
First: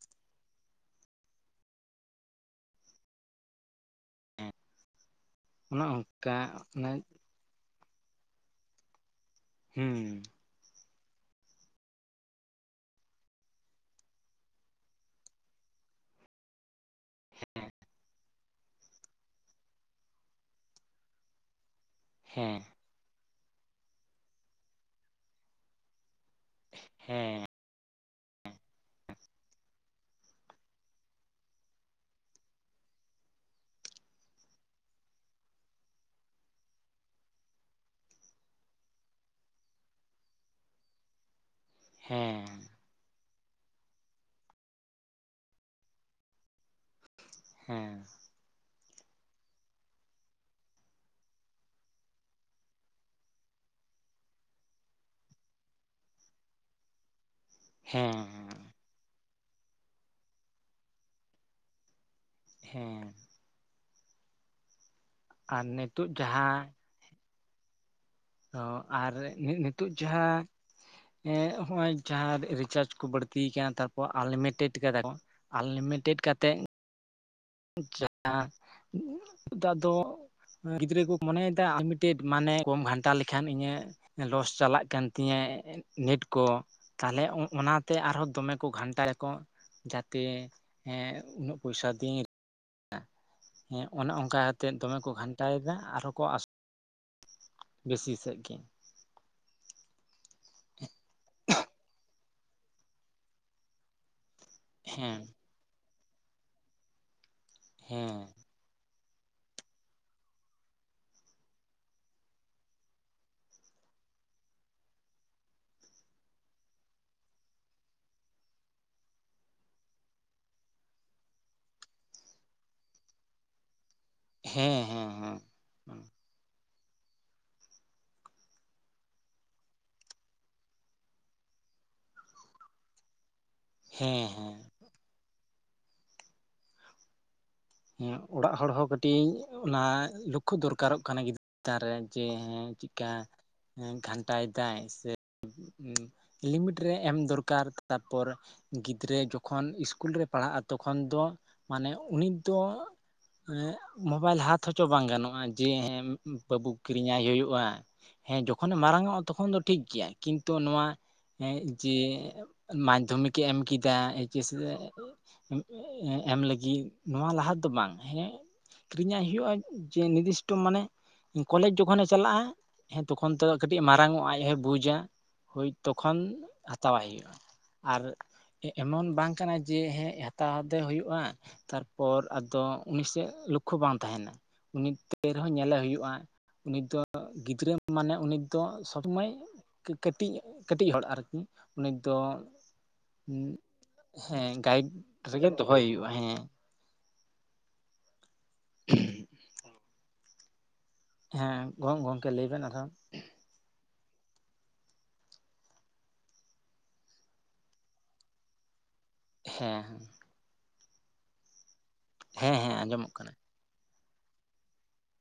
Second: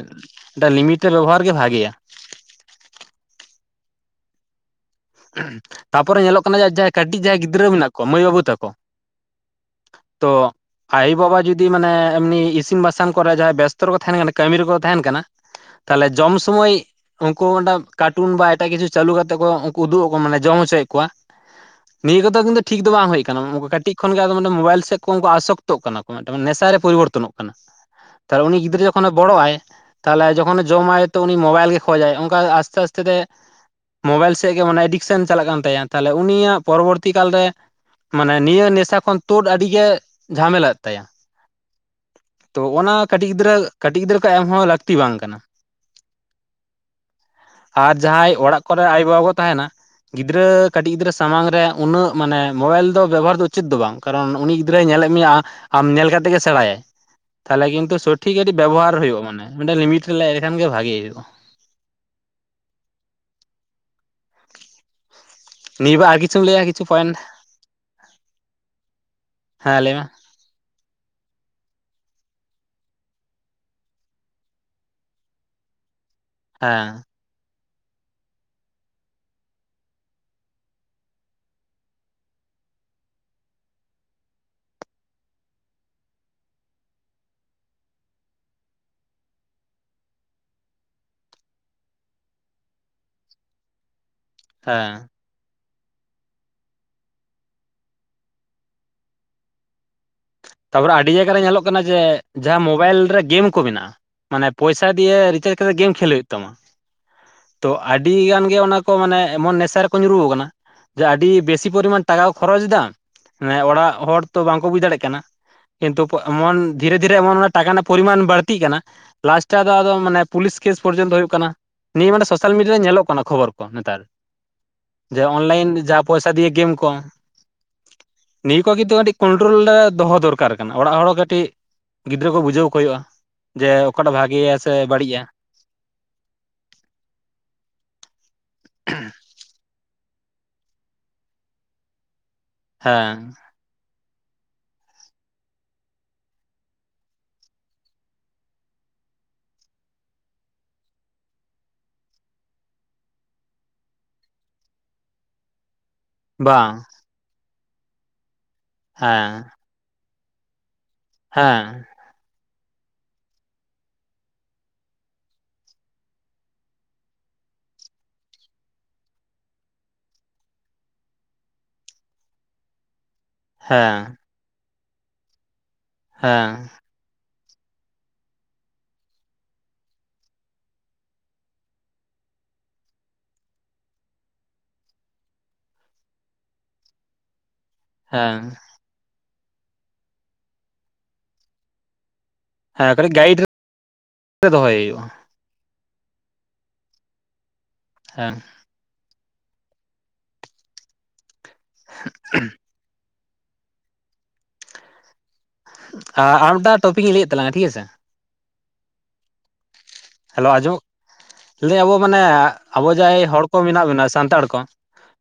ᱢᱤᱫᱴᱟ ᱞᱤᱢᱤᱴ ᱨᱮ ᱵᱮᱵᱚᱦᱟᱨ ᱜᱮ ᱵᱷᱟᱜᱮᱭᱟ ᱦᱮᱸ ᱚᱱᱮ ᱛᱟᱯᱚᱨᱮ ᱚᱱᱠᱟ ᱧᱮᱞᱚᱜ ᱠᱟᱱᱟ ᱡᱮ ᱚᱱᱮ ᱡᱟᱦᱟᱸᱭ ᱠᱟᱹᱴᱤᱡ ᱡᱟᱦᱟᱸᱭ ᱜᱤᱫᱽᱨᱟᱹ ᱢᱮᱱᱟᱜ ᱠᱚᱣᱟ ᱢᱟᱹᱭ ᱵᱟᱹᱵᱩ ᱛᱟᱠᱚ ᱦᱩᱸ ᱛᱚ ᱟᱭᱳ ᱵᱟᱵᱟ ᱡᱩᱫᱤ ᱢᱟᱱᱮ ᱮᱢᱱᱤ ᱤᱥᱤᱱ ᱵᱟᱥᱟᱝ ᱠᱚᱨᱮ ᱡᱟᱦᱟᱸᱭ ᱵᱮᱥᱛᱚ ᱨᱮᱠᱚ ᱛᱟᱦᱮᱱ ᱠᱟᱱᱟ ᱠᱟᱹᱢᱤ ᱨᱮᱠᱚ ᱛᱟᱦᱮᱱ ᱠᱟᱱᱟ ᱛᱟᱦᱞᱮ ᱡᱚᱢ ᱥᱩᱢᱚᱭ ᱩᱱᱠᱩ ᱠᱟᱨᱴᱩᱱ ᱵᱟ ᱮᱴᱟᱜ ᱠᱤᱪᱷᱩ ᱪᱟᱹᱞᱩ ᱠᱟᱛᱮᱫ ᱠᱚ ᱩᱱ ᱩᱫᱩᱜ ᱟᱠᱚ ᱢᱟᱱᱮ ᱡᱚᱢ ᱦᱚᱪᱚᱭᱮᱫ ᱠᱚᱣᱟ ᱱᱤᱭᱟᱹ ᱠᱚᱫᱚ ᱠᱤᱱᱛᱩ ᱦᱮᱸ ᱴᱷᱤᱠ ᱫᱚ ᱵᱟᱝ ᱦᱳᱭ ᱠᱟᱱᱟ ᱠᱟᱹᱴᱤᱡ ᱠᱷᱚᱱ ᱜᱮ ᱟᱫᱚ ᱢᱟᱱᱮ ᱢᱳᱵᱟᱭᱤᱞ ᱥᱮᱫ ᱠᱚ ᱩᱱᱠᱩ ᱟᱥᱚᱠᱛᱚᱜ ᱠᱟᱱᱟ ᱢᱮᱫᱴᱟᱝ ᱱᱮᱥᱟᱨᱮ ᱯᱚᱨᱤᱵᱚᱨᱛᱚᱱᱚᱜ ᱦᱮᱸ ᱠᱟᱱᱟ ᱛᱟᱨ ᱩᱱᱤ ᱜᱤᱫᱽᱨᱟᱹ ᱡᱚᱠᱷᱚᱱᱮ ᱵᱚᱲᱚᱜ ᱟᱭ ᱛᱟᱦᱚᱞᱮ ᱡᱚᱠᱷᱚᱱᱮ ᱡᱚᱢᱟᱭ ᱛᱚ ᱩᱱᱤ ᱢᱳᱵᱟᱭᱤᱞ ᱜᱮ ᱠᱷᱚᱡᱟᱭ ᱚᱝᱠᱟ ᱟᱥᱛᱮ ᱟᱥᱛᱮ ᱛᱮ ᱢᱳᱵᱟᱭᱤᱞ ᱥᱮᱜ ᱜᱮ ᱢᱟᱱᱮ ᱮᱰᱤᱠᱥᱮᱱ ᱪᱟᱞᱟᱜ ᱠᱟᱱ ᱛᱟᱭᱟ ᱛᱟᱞᱦᱮ ᱩᱱᱤᱭᱟᱜ ᱯᱚᱨᱚᱵᱚᱨᱛᱤ ᱠᱟᱞ ᱨᱮ ᱢᱟᱱᱮ ᱱᱤᱭᱟᱹ ᱱᱮᱥᱟ ᱠᱷᱚᱱ ᱛᱩᱫ ᱟᱹᱰᱤ ᱜᱮ ᱡᱷᱟᱢᱮᱞᱟᱟᱜ ᱛᱟᱭᱟ ᱦᱮᱸ ᱛᱚ ᱚᱱᱟ ᱠᱟᱹᱴᱤᱡ ᱜᱤᱫᱽᱨᱟᱹ ᱠᱟᱹᱴᱤᱡ ᱜᱤᱫᱽᱨᱟᱹ ᱠᱚ ᱮᱢᱦᱚᱸ ᱞᱟᱹᱠᱛᱤ ᱵᱟᱝ ᱠᱟᱱᱟ ᱟᱨ ᱦᱮᱸ ᱡᱟᱦᱟᱸᱭ ᱚᱲᱟᱜ ᱠᱚᱨᱮᱜ ᱟᱭᱳ ᱵᱟᱵᱟ ᱠᱚ ᱛᱟᱦᱮᱱᱟ ᱜᱤᱫᱽᱨᱟᱹ ᱠᱟᱴᱤᱡ ᱜᱤᱫᱽᱨᱟᱹ ᱥᱟᱢᱟᱝ ᱨᱮ ᱩᱱᱟᱹᱜ ᱢᱟᱱᱮ ᱢᱳᱵᱟᱭᱤᱞ ᱫᱚ ᱵᱮᱵᱚᱦᱟᱨ ᱫᱚ ᱩᱪᱤᱛ ᱫᱚ ᱵᱟᱝ ᱠᱟᱨᱚᱱ ᱩᱱᱤ ᱜᱤᱫᱽᱨᱟᱹᱭ ᱧᱮᱞᱮᱜ ᱢᱮᱭᱟ ᱟᱢ ᱧᱮᱞ ᱠᱟᱛᱮᱜ ᱜᱮ ᱥᱮᱬᱟᱭᱟᱭ ᱛᱟᱦᱞᱮ ᱠᱤᱱᱛᱩ ᱦᱮᱸ ᱥᱚᱴᱷᱤᱠ ᱟᱹᱰᱤ ᱵᱮᱵᱚᱦᱟᱨ ᱦᱩᱭᱩᱜ-ᱟ ᱢᱟᱱᱮ ᱢᱤᱫᱴᱟᱝ ᱞᱤᱢᱤᱴ ᱨᱮ ᱦᱮᱡ ᱞᱮᱠᱷᱟᱱ ᱜᱮ ᱵᱷᱟᱜᱮ ᱦᱩᱭᱩᱜ-ᱟ ᱦᱮᱸ ᱟᱨ ᱱᱤᱭᱟᱹ ᱵᱟᱨ ᱱᱤᱛᱚᱜ ᱟᱨ ᱠᱤᱪᱷᱩᱢ ᱡᱟᱦᱟᱸ ᱞᱟᱹᱭᱟ ᱠᱤᱪᱷᱩ ᱯᱚᱭᱮᱱᱴ ᱚ ᱟᱨ ᱦᱮᱸ ᱱᱤᱛᱚᱜ ᱞᱟᱹᱭ ᱢᱮ ᱡᱟᱦᱟᱸ ᱮᱸ ᱦᱚᱸᱜᱼᱚᱭ ᱡᱟᱦᱟᱸ ᱨᱤᱪᱟᱨᱡ ᱠᱚ ᱵᱟᱹᱲᱛᱤ ᱠᱟᱱᱟ ᱛᱟᱨᱯᱚᱨ ᱟᱱᱞᱤᱢᱤᱴᱮᱰ ᱠᱟᱫᱟ ᱠᱚ ᱟᱱᱞᱤᱢᱤᱴᱮᱵ ᱠᱟᱛᱮᱜ ᱟᱸ [inaudible] ᱫᱟᱜ ᱫᱚ ᱜᱤᱫᱽᱨᱟᱹ ᱠᱚ ᱢᱚᱱᱮᱭᱮᱫᱟ ᱟᱞᱤᱢᱤᱴᱮᱰ ᱢᱟᱱᱮ ᱠᱚᱢ ᱜᱷᱟᱱᱴᱟ ᱞᱮᱠᱷᱟᱱ ᱤᱧᱟᱹᱜ ᱞᱚᱥ ᱪᱟᱞᱟᱜ ᱠᱟᱱ ᱛᱤᱧᱟᱹ ᱱᱮᱴ ᱠᱚ ᱛᱟᱦᱚᱞᱮ ᱚᱸ ᱚᱱᱟᱛᱮ ᱟᱨᱦᱚᱸ ᱫᱚᱢᱮ ᱠᱚ ᱜᱷᱟᱱᱴᱟᱭᱟᱠᱚ ᱡᱟᱛᱮ ᱩᱱᱟᱹᱜ ᱯᱚᱭᱥᱟ ᱫᱤᱭᱮᱧ ᱦᱮᱸ ᱚᱱᱮ ᱚᱱᱠᱟ ᱠᱟᱛᱮᱫ ᱫᱚᱢᱮ ᱦᱮᱸ ᱠᱚ ᱜᱷᱟᱱ ᱴᱟᱭᱮᱫᱟ ᱟᱨᱦᱚᱸ ᱠᱚ [inaudible] ᱵᱮᱥᱤ ᱥᱮᱜ ᱜᱮ ᱛᱟᱯᱚᱨᱮ ᱟᱹᱰᱤ ᱡᱟᱭᱜᱟ ᱨᱮ ᱧᱮᱞᱚᱜ ᱠᱟᱱᱟ ᱡᱮ ᱡᱟᱦᱟᱸ ᱢᱳᱵᱟᱭᱤᱞ ᱨᱮ ᱜᱮᱢ ᱠᱚ ᱢᱮᱱᱟᱜᱼᱟ ᱢᱟᱱᱮ ᱯᱚᱭᱥᱟ ᱫᱤᱭᱮ ᱦᱮᱸ ᱨᱤᱪᱟᱪ ᱠᱟᱛᱮᱜ ᱜᱮᱢ ᱠᱷᱮᱞ ᱦᱩᱭᱩᱜ ᱛᱟᱢᱟ ᱛᱚ ᱟᱹᱰᱤ ᱦᱮᱸ ᱜᱟᱱ ᱜᱮ ᱚᱱᱟ ᱢᱟᱱᱮ ᱮᱢᱚᱱ ᱱᱮᱥᱟ ᱨᱮᱠᱚ ᱧᱩᱨᱩᱣ ᱠᱟᱱᱟ ᱡᱮ ᱟᱹᱰᱤ ᱵᱮᱥᱤ ᱯᱚᱨᱤᱢᱟᱱ ᱴᱟᱠᱟ ᱠᱚ ᱠᱷᱚᱨᱚᱪ ᱫᱟ ᱦᱮᱸ ᱚᱲᱟᱜ ᱦᱚᱲ ᱛᱚ ᱵᱟᱝᱠᱚ ᱵᱩᱡ ᱫᱟᱲᱮᱜ ᱠᱟᱱᱟ ᱠᱤᱱᱛᱩ ᱮᱢᱚᱱ ᱫᱷᱤᱨᱮ ᱫᱷᱤᱨᱮ ᱮᱢᱚᱱ ᱚᱱᱟ ᱴᱟᱠᱟ ᱨᱮᱱᱟᱜ ᱯᱚᱨᱤᱢᱟᱱ ᱵᱟᱹᱲᱛᱤᱜ ᱠᱟᱱᱟ ᱞᱟᱥᱴᱟ ᱟᱫᱚ ᱢᱟᱱᱮ ᱯᱩᱞᱤᱥ ᱠᱮᱥ ᱯᱚᱨᱡᱚᱱᱛᱚ ᱦᱳᱭᱳᱜ ᱠᱟᱱᱟ ᱱᱤᱭᱟᱹ ᱢᱟᱱᱮ ᱥᱳᱥᱟᱞ ᱢᱤᱰᱤᱭᱟ ᱨᱮ ᱧᱮᱞᱚᱜ ᱠᱟᱱᱟ ᱠᱷᱚᱵᱚᱨ ᱠᱚ ᱱᱮᱛᱟᱨ ᱦᱮᱸ ᱦᱮᱸ ᱡᱟ ᱦᱮᱸ ᱚᱱᱞᱟᱭᱤᱱ ᱡᱟ ᱯᱚᱭᱥᱟ ᱯᱚᱭᱥᱟ ᱫᱤᱭᱮ ᱜᱮᱢ ᱠᱚ ᱱᱤᱭᱟᱹ ᱠᱚᱜᱤ ᱛᱚ ᱠᱟᱹᱴᱤᱡ ᱠᱚᱱᱴᱨᱳᱞ ᱨᱮ ᱫᱚᱦᱚ ᱫᱚᱨᱠᱟᱨ ᱫᱚᱠᱟᱨ ᱠᱟᱱᱟ ᱚᱲᱟᱜ ᱦᱚᱲ ᱠᱟᱹᱴᱤᱡ ᱜᱤᱫᱽᱨᱟᱹ ᱠᱚ ᱵᱩᱡᱷᱟᱹᱣ ᱠᱚ ᱦᱳᱭᱳᱜᱼᱟ ᱡᱮ ᱚᱠᱟᱴᱟᱜ ᱦᱮᱸ ᱵᱷᱟᱜᱮᱭᱟ ᱦᱮᱸ ᱥᱮ ᱵᱟᱹᱲᱤᱡᱼᱟ ᱦᱮᱸ ᱚᱲᱟᱜ ᱦᱚᱲ ᱦᱚᱸ ᱠᱟᱹᱴᱤᱡ ᱚᱱᱟ ᱞᱚᱠᱠᱷᱚ ᱫᱚᱨᱠᱟᱨᱚᱜ ᱠᱟᱱᱟ ᱜᱤᱫᱽᱨᱟᱹ ᱪᱮᱛᱟᱱ ᱨᱮ ᱡᱮ ᱦᱮᱸ ᱪᱮᱜᱠᱟ ᱜᱷᱟᱱᱴᱟᱭᱮᱫᱟᱭ ᱥᱮ ᱩᱸ ᱞᱤᱢᱤᱴ ᱨᱮ ᱮᱢ ᱫᱚᱨᱠᱟᱨ ᱛᱟᱨᱯᱚᱨ ᱜᱤᱫᱽᱨᱟᱹ ᱡᱚᱠᱷᱚᱱ ᱥᱤᱥᱠᱩᱞ ᱨᱮ ᱯᱟᱲᱦᱟᱜᱼᱟ ᱛᱚᱠᱷᱚᱱ ᱫᱚ ᱢᱟᱱᱮ ᱩᱱᱤ ᱛᱚ ᱮ ᱢᱳᱵᱟᱭᱤᱞ ᱦᱟᱛ ᱦᱚᱪᱚ ᱵᱟᱝ ᱜᱟᱱᱚᱜᱼᱟ ᱡᱮ ᱦᱮᱸ ᱵᱟᱹᱵᱩ ᱵᱟᱝ ᱠᱤ ᱠᱤᱨᱤᱧᱟᱭ ᱦᱩᱭᱩᱜᱼᱟ ᱦᱮᱸ ᱡᱚᱠᱷᱚᱱᱮ ᱢᱟᱨᱟᱝ ᱚᱜᱼᱟ ᱦᱮᱸ ᱛᱚᱠᱷᱚᱱ ᱫᱚ ᱴᱷᱤᱠ ᱜᱮᱭᱟ ᱠᱤᱱᱛᱩ ᱱᱚᱣᱟ ᱮᱸ ᱦᱮᱸ ᱡᱮ ᱢᱟᱡᱽᱫᱷᱚᱢᱤᱠᱮ ᱮᱢ ᱠᱤᱫᱟ ᱮᱭᱤᱪᱮᱥᱮ ᱮᱢ ᱞᱟᱹᱜᱤᱫ ᱱᱚᱣᱟ ᱞᱟᱦᱟ ᱫᱚ ᱵᱟᱝ ᱦᱮᱸ ᱠᱤᱨᱤᱧᱟᱭ ᱦᱩᱭᱩᱜᱼᱟ ᱡᱮ ᱱᱤᱨᱫᱤᱥᱴᱚ ᱢᱟᱱᱮ ᱠᱚᱞᱮᱡᱽ ᱡᱚᱠᱷᱚᱱᱮ ᱪᱟᱞᱟᱜᱼᱟ ᱦᱮᱸ ᱛᱚᱠᱷᱚᱱ ᱛᱮᱫᱚ ᱠᱟᱹᱴᱤᱡ ᱦᱮᱸ ᱢᱟᱨᱟᱝ ᱚᱭᱟᱭ ᱟᱡ ᱦᱚᱸᱭ ᱵᱩᱡᱟ ᱦᱳᱭ ᱛᱚᱠᱷᱚᱱ ᱦᱮᱸ ᱦᱟᱛᱟᱣᱟᱭ ᱦᱩᱭᱩᱜᱼᱟ ᱟᱨ ᱮ ᱮᱢᱚᱱ ᱵᱟᱝ ᱠᱟᱱᱟ ᱡᱮ ᱦᱮᱸ ᱦᱟᱛᱟᱣ ᱛᱮ ᱦᱳᱭᱳᱜᱼᱟ ᱛᱟᱨ ᱯᱚᱨ ᱟᱫᱚ ᱩᱱᱤ ᱥᱮᱜ ᱞᱚᱠᱠᱷᱚ ᱵᱟᱝ ᱛᱟᱦᱮᱱᱟ ᱩᱱᱤ ᱛᱟᱹᱭ ᱨᱮᱦᱚᱸ ᱧᱮᱞᱮ ᱦᱩᱭᱩᱜᱼᱟ ᱩᱱᱤ ᱫᱚ ᱜᱤᱫᱽᱨᱟᱹ ᱢᱟᱱᱮ ᱩᱱᱤ ᱦᱮᱸ ᱫᱚ ᱥᱚᱢᱚᱭ ᱠᱟᱹᱴᱤᱡ ᱠᱟᱹᱴᱤᱡ ᱦᱚᱲ ᱟᱨᱠᱤ ᱩᱱᱤ ᱫᱚ ᱦᱮᱸ ᱠᱟᱹᱴᱤᱡ ᱩᱸ ᱜᱟᱭᱤᱰ ᱨᱮ ᱦᱮᱸ ᱫᱚᱦᱚᱭ ᱜᱟᱭᱤᱰ ᱦᱩᱭᱩᱜᱼᱟ ᱨᱮᱜᱮ ᱫᱚᱦᱚᱭ ᱦᱩᱭᱩᱜᱼᱟ ᱦᱮᱸ ᱦᱮᱸ [unintelligible] ᱦᱮᱸ ᱜᱚᱝ ᱜᱚᱝᱠᱮ ᱞᱟᱹᱭ ᱵᱮᱱ ᱟᱨᱦᱚᱸ ᱟ ᱟᱨ ᱴᱚᱯᱤᱠᱤᱧ ᱞᱟᱹᱭᱮᱫ ᱛᱟᱞᱟᱝᱟ ᱴᱷᱤᱠ ᱟᱪᱷᱮ ᱦᱮᱸ ᱦᱮᱸ ᱦᱮᱞᱳ ᱟᱸᱚᱢᱚᱜ ᱞᱟᱹᱭ ᱟᱵᱚ ᱢᱟᱱᱮ ᱦᱮᱸ ᱦᱮᱸ ᱟᱵᱚ ᱟᱸᱡᱚᱢᱚᱜ ᱡᱟᱭ ᱠᱟᱱᱟ ᱦᱚᱲ ᱢᱮᱱᱟᱜ ᱵᱚᱱᱟ ᱥᱟᱱᱛᱟᱲ ᱠᱚ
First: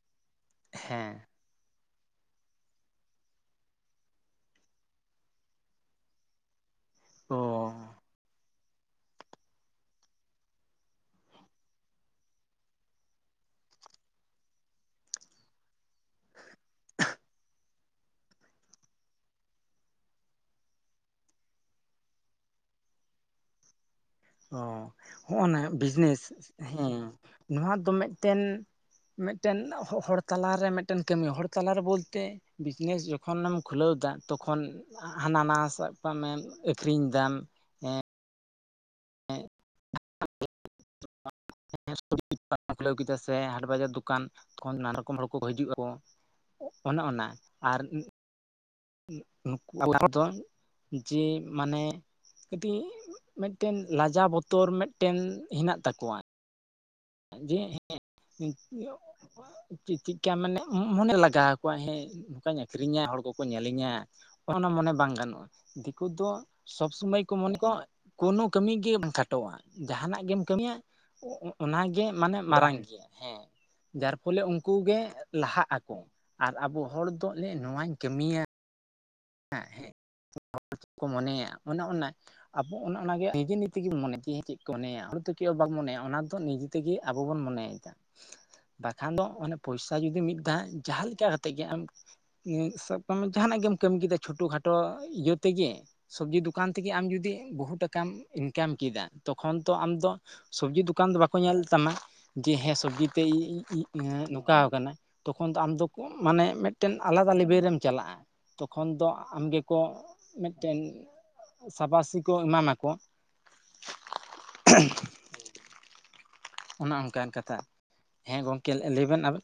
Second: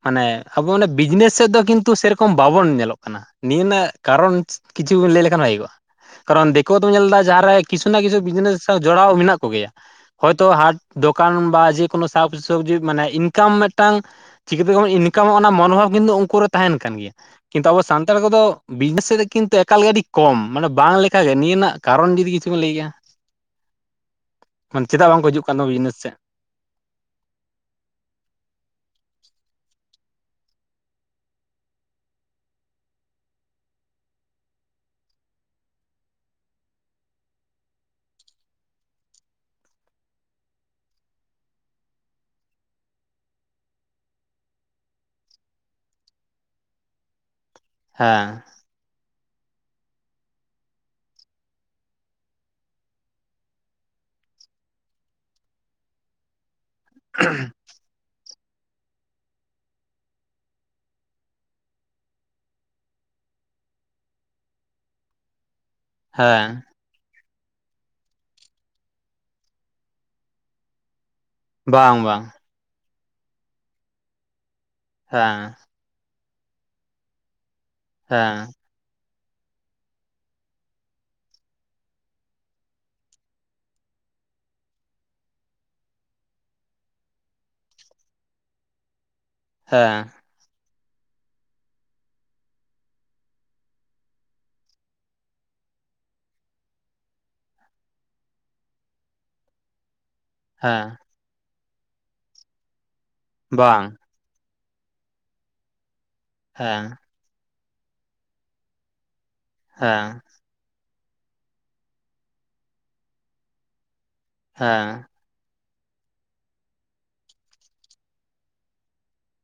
ᱢᱟᱱᱮ ᱟᱵᱚ ᱚᱱᱮ ᱦᱮᱸ ᱵᱤᱡᱽᱱᱮᱥ ᱥᱮᱫ ᱫᱚ ᱠᱤᱱᱛᱩ ᱥᱮᱨᱚᱠᱚᱢ ᱠᱚᱢ ᱵᱟᱵᱚᱱ ᱧᱮᱞᱚᱜ ᱠᱟᱱᱟ ᱱᱤᱭᱟᱹ ᱱᱟᱜ ᱠᱟᱨᱚᱱ ᱠᱤᱪᱷᱩ ᱞᱟᱹᱭ ᱞᱮᱠᱷᱟᱱᱼᱟ ᱠᱷᱟᱜᱮ ᱠᱚᱜᱼᱟ ᱠᱟᱨᱚᱱ ᱠᱚ ᱫᱚᱢ ᱧᱮᱞ ᱫᱟ ᱚ ᱡᱟᱦᱟᱸᱨᱮ ᱠᱤᱥᱩ ᱱᱟ ᱠᱤᱥᱩ ᱵᱤᱡᱽᱱᱮᱥ ᱡᱚᱲᱟᱣ ᱢᱮᱱᱟᱜ ᱠᱚᱮᱭᱟ ᱦᱚᱭᱛᱳ ᱦᱟᱴ ᱫᱚᱠᱟᱱ ᱵᱟ ᱡᱮᱠᱳᱱᱳ ᱥᱟᱠ ᱥᱚᱵᱽᱡᱤ ᱢᱟᱱᱮ ᱤᱱᱠᱟᱢ ᱢᱤᱫᱴᱟᱝ ᱪᱤᱠᱟᱹᱛᱮ ᱵᱚᱱ ᱤᱱᱠᱟᱢᱟ ᱚᱱᱟ ᱢᱚᱱᱳᱵᱷᱟᱵᱽ ᱠᱤᱱᱛᱩ ᱩᱱᱠᱩ ᱨᱮ ᱛᱟᱦᱮᱱ ᱠᱟᱱ ᱜᱮᱭᱟ ᱠᱤᱱᱛᱩ ᱟᱵᱚ ᱥᱟᱱᱛᱟᱲ ᱠᱚᱫᱚ ᱵᱤᱡᱽᱱᱮᱥ ᱥᱮᱫ ᱫᱚ ᱠᱤᱱᱛᱩ ᱮᱠᱟᱞ ᱜᱮ ᱟᱹᱰᱤ ᱠᱚᱢ ᱢᱟᱱᱮ ᱵᱟᱝ ᱞᱮᱠᱟᱜᱮ ᱱᱤᱭᱟᱹ ᱨᱮᱱᱟᱜ ᱠᱟᱨᱚᱱ ᱡᱩᱫᱤ ᱤᱪᱷᱩᱵᱮᱱ ᱞᱟᱹᱭ ᱠᱮᱭᱟ? ᱚ ᱢᱟᱱᱮ ᱪᱮᱫᱟᱜ ᱵᱟᱝᱠᱚ ᱦᱤᱡᱩᱜ ᱠᱟᱱ ᱦᱚᱸᱜᱼᱱᱟ ᱛᱟᱵᱚ ᱥᱮᱫ ᱵᱤᱡᱽᱱᱮᱥ ᱦᱮᱸ ᱱᱚᱣᱟ ᱫᱚ ᱢᱤᱫᱴᱮᱱ ᱢᱤᱫᱴᱮᱱ ᱦᱚᱼᱦᱚᱲ ᱛᱟᱞᱟᱨᱮ ᱢᱤᱫᱴᱮᱱ ᱠᱟᱹᱢᱤ ᱦᱚᱲ ᱛᱟᱞᱟᱨᱮ ᱵᱚᱞᱛᱮ ᱵᱤᱡᱽᱱᱮᱥ ᱡᱚᱠᱷᱚᱱᱮᱢ ᱠᱷᱩᱞᱟᱹᱣ ᱫᱟ ᱛᱚᱠᱷᱚᱱ ᱦᱟᱱᱟ ᱱᱟ ᱥᱟᱵ ᱠᱟᱜ ᱢᱮ ᱟᱹᱠᱷᱨᱤᱧ ᱫᱟᱢ ᱦᱮᱸ [unintelligible] [unintelligible] [unintelligible] [unintelligible] ᱠᱷᱩᱞᱟᱹᱣ ᱠᱮᱫᱟ ᱥᱮ ᱦᱟᱴ ᱵᱟᱡᱟᱨ ᱫᱚᱠᱟᱱ ᱠᱷᱚᱱ ᱱᱟᱱᱟ ᱨᱚᱠᱚᱢ ᱦᱚᱲ ᱠᱚᱠᱚ ᱦᱤᱡᱩᱜᱼᱟᱠᱚ ᱚᱱᱮ ᱚᱱᱟ ᱟᱨ ᱦᱮᱸ ᱱᱩᱠᱩ ᱠᱚ ᱫᱚ ᱡᱮ ᱢᱟᱱᱮ ᱠᱟᱹᱴᱤᱡ ᱢᱮᱫᱴᱮᱱ ᱞᱟᱡᱟᱣ ᱵᱚᱛᱚᱨ ᱢᱮᱫᱴᱮᱱ ᱦᱮᱱᱟᱜ ᱛᱟᱠᱚᱣᱟ ᱡᱮ ᱦᱮᱸ [unintelligible] ᱪᱮᱜ ᱪᱮᱫᱠᱟ ᱢᱟᱱᱮ ᱢᱚᱱᱮ ᱞᱟᱜᱟᱣ ᱟᱠᱚᱣᱟ ᱦᱮᱸ ᱱᱚᱝᱠᱟᱧ ᱟᱹᱠᱷᱨᱤᱧᱟ ᱦᱚᱲ ᱠᱚᱠᱚ ᱧᱮᱞᱤᱧᱟ ᱦᱚᱸᱜ ᱱᱟ ᱢᱚᱱᱮ ᱵᱟᱝ ᱜᱟᱱᱚᱜᱼᱟ ᱫᱤᱠᱩ ᱫᱚ ᱦᱮᱸ ᱥᱚᱵ ᱥᱚᱢᱚᱭ ᱠᱩ ᱢᱚᱱᱮ ᱠᱚ ᱠᱳᱱᱳ ᱠᱟᱹᱢᱤ ᱜᱮ ᱵᱟᱝ ᱠᱷᱟᱴᱚᱣᱟ ᱡᱟᱦᱟᱱᱟᱜ ᱜᱮᱢ ᱠᱟᱹᱢᱤᱭᱟ ᱚᱸᱼᱚᱜ ᱵᱟᱝ ᱚᱱᱟᱜᱮ ᱵᱟᱝ ᱢᱟᱱᱮ ᱢᱟᱨᱟᱝ ᱜᱮᱭᱟ ᱦᱮᱸ ᱡᱟᱨ ᱯᱷᱚᱞᱮ ᱩᱱᱠᱩ ᱜᱮ ᱦᱮᱸ ᱞᱟᱦᱟᱜ ᱟᱠᱚ᱾ ᱟᱨ ᱟᱵᱚ ᱦᱚᱲ ᱞᱮᱜ ᱱᱚᱣᱟᱧ ᱠᱟᱹᱢᱤᱭᱟ ᱦᱮᱸ [unintelligible] ᱠᱚ ᱢᱚᱱᱮᱭᱟ ᱚᱱᱮ ᱚᱱᱟ ᱟᱵᱚ ᱚᱱ ᱚᱱᱟᱜᱮ ᱱᱤᱡᱮ ᱱᱤᱡ ᱛᱮᱜᱮᱢ ᱢᱚᱱᱮᱭᱟ ᱡᱮ ᱪᱮᱫ ᱠᱚ ᱢᱚᱱᱮᱭᱟ ᱦᱚᱲ ᱫᱚ ᱪᱮᱫ ᱦᱚᱸ ᱵᱟᱠᱚ ᱢᱚᱱᱮᱭᱟ ᱚᱱᱟ ᱫᱚ ᱱᱤᱡᱮ ᱛᱮᱜᱮ ᱟᱵᱚ ᱵᱚᱱ ᱢᱚᱱᱮᱭᱟ ᱵᱟᱠᱷᱟᱱ ᱫᱚ ᱚᱱᱮ ᱯᱚᱭᱥᱟ ᱦᱮᱸ ᱡᱩᱫᱤ ᱢᱤᱫ ᱫᱷᱟᱣ ᱡᱟᱦᱟᱸ ᱞᱮᱠᱟ ᱠᱟᱛᱮᱜ ᱜᱮ ᱟᱢ ᱥᱟᱵ ᱠᱟᱜ ᱢᱮ ᱡᱟᱦᱟᱱᱟᱜ ᱜᱮᱢ ᱠᱟᱹᱢᱤ ᱠᱮᱫᱟ ᱪᱷᱳᱴᱳ ᱠᱷᱟᱴᱚ ᱤᱭᱟᱹ ᱛᱮᱜᱮ ᱥᱚᱵᱽᱡᱤ ᱫᱚᱠᱟᱱ ᱛᱮᱜᱮ ᱟᱢ ᱡᱩᱫᱤ ᱵᱚᱦᱩ ᱴᱟᱠᱟᱢ ᱤᱱᱠᱟᱢ ᱠᱮᱫᱟ ᱛᱚᱠᱷᱚᱱ ᱛᱚ ᱟᱢᱫᱚ ᱥᱚᱵᱽᱡᱤ ᱦᱮᱸ ᱫᱚᱠᱟᱱ ᱫᱚ ᱵᱟᱠᱚ ᱧᱮᱞ ᱛᱟᱢᱟ ᱡᱮ ᱦᱮᱸ ᱥᱚᱵᱽᱡᱤ ᱛᱮ ᱤᱼᱤᱜᱼᱤᱜ ᱵᱟᱝ ᱱᱚᱝᱠᱟᱣ ᱠᱟᱱᱟᱭ ᱛᱚᱠᱷᱚᱱ ᱫᱚ ᱟᱢ ᱫᱚ ᱢᱟᱱᱮ ᱦᱮᱸ ᱢᱮᱫᱴᱮᱱ ᱟᱞᱟᱫᱟ ᱞᱮᱵᱮᱞ ᱨᱮᱢ ᱪᱟᱞᱟᱜᱼᱟ ᱛᱚᱠᱷᱚᱱ ᱫᱚ ᱟᱢᱜᱮ ᱠᱚ ᱦᱮᱸ ᱢᱮᱫᱴᱮᱱ ᱥᱟᱵᱟᱥᱤ ᱠᱚ ᱮᱢᱟᱢ ᱟᱠᱚ᱾ ᱦᱮᱸ ᱚᱱᱟ ᱚᱱᱠᱟᱱ ᱠᱟᱛᱷᱟ ᱦᱮᱸ ᱜᱚᱢᱠᱮ ᱞᱟᱹᱼᱞᱟᱹᱭᱵᱮᱱ ᱟᱵᱮᱱ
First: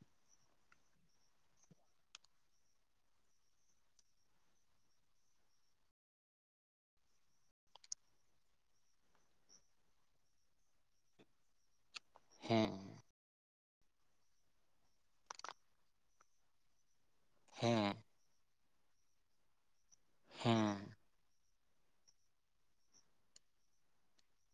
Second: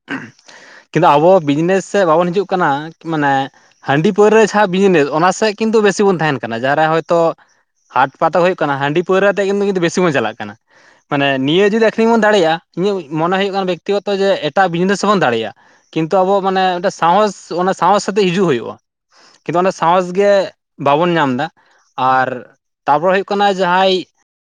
[inaudible] ᱠᱤᱱᱛᱩ ᱟᱵᱚ ᱵᱤᱡᱽᱱᱮᱥ ᱥᱮᱫ ᱵᱟᱵᱚᱱ ᱦᱤᱡᱩᱜ ᱠᱟᱱᱟ ᱢᱟᱱᱮ ᱦᱟᱺᱰᱤ ᱯᱟᱹᱣᱨᱟᱹ ᱡᱟᱦᱟᱸ ᱵᱤᱡᱽᱱᱮᱥ ᱚᱱᱟ ᱥᱮᱜ ᱠᱤᱱᱛᱩ ᱵᱮᱥᱤ ᱵᱚᱱ ᱛᱟᱦᱮᱸᱱ ᱠᱟᱱᱟ ᱡᱟᱦᱟᱸᱨᱮ ᱦᱚᱭᱛᱳ ᱦᱟᱴ ᱯᱟᱛᱟ ᱦᱳᱭᱳᱜ ᱠᱟᱱᱟ ᱦᱟᱺᱰᱤ ᱯᱟᱹᱣᱨᱟᱹ ᱟᱛᱮᱜ ᱠᱤᱱᱛᱩ ᱵᱮᱥᱤ ᱵᱚᱱ ᱪᱟᱞᱟᱜ ᱠᱟᱱᱟ ᱢᱟᱱᱮ ᱱᱤᱭᱟᱹ ᱡᱩᱫᱤ ᱟᱠᱷᱠᱷᱨᱤᱧ ᱵᱚᱱ ᱫᱟᱲᱮᱭᱟᱜᱼᱟ ᱦᱮᱸ ᱤᱧᱟᱹᱜ ᱢᱚᱱᱮ ᱦᱩᱭᱩᱜ ᱠᱟᱱᱟ ᱵᱮᱠᱛᱤ ᱜᱚᱛᱚ ᱡᱮ ᱮᱴᱟᱜ ᱵᱤᱡᱽᱱᱮᱥ ᱦᱚᱸᱵᱚᱱ ᱫᱟᱲᱮᱭᱟᱜᱼᱟ ᱠᱤᱱᱛᱩ ᱟᱵᱚ ᱢᱟᱱᱮ ᱢᱤᱫᱴᱟᱝ ᱥᱟᱸᱦᱚᱥ ᱚᱱᱟ ᱦᱮᱸ ᱥᱟᱸᱦᱚᱥ ᱟᱛᱮᱜ ᱦᱤᱡᱩᱜ ᱦᱩᱭᱩᱜᱼᱟ ᱠᱤᱱᱛᱩ ᱚᱱᱟ ᱥᱟᱸᱦᱚᱥ ᱜᱮ ᱦᱮᱸ ᱵᱟᱵᱚᱱ ᱧᱟᱢ ᱫᱟ ᱟᱨ ᱛᱟᱯᱚᱨᱮ ᱦᱩᱭᱩᱜ ᱠᱟᱱᱟ ᱡᱟᱦᱟᱸᱭ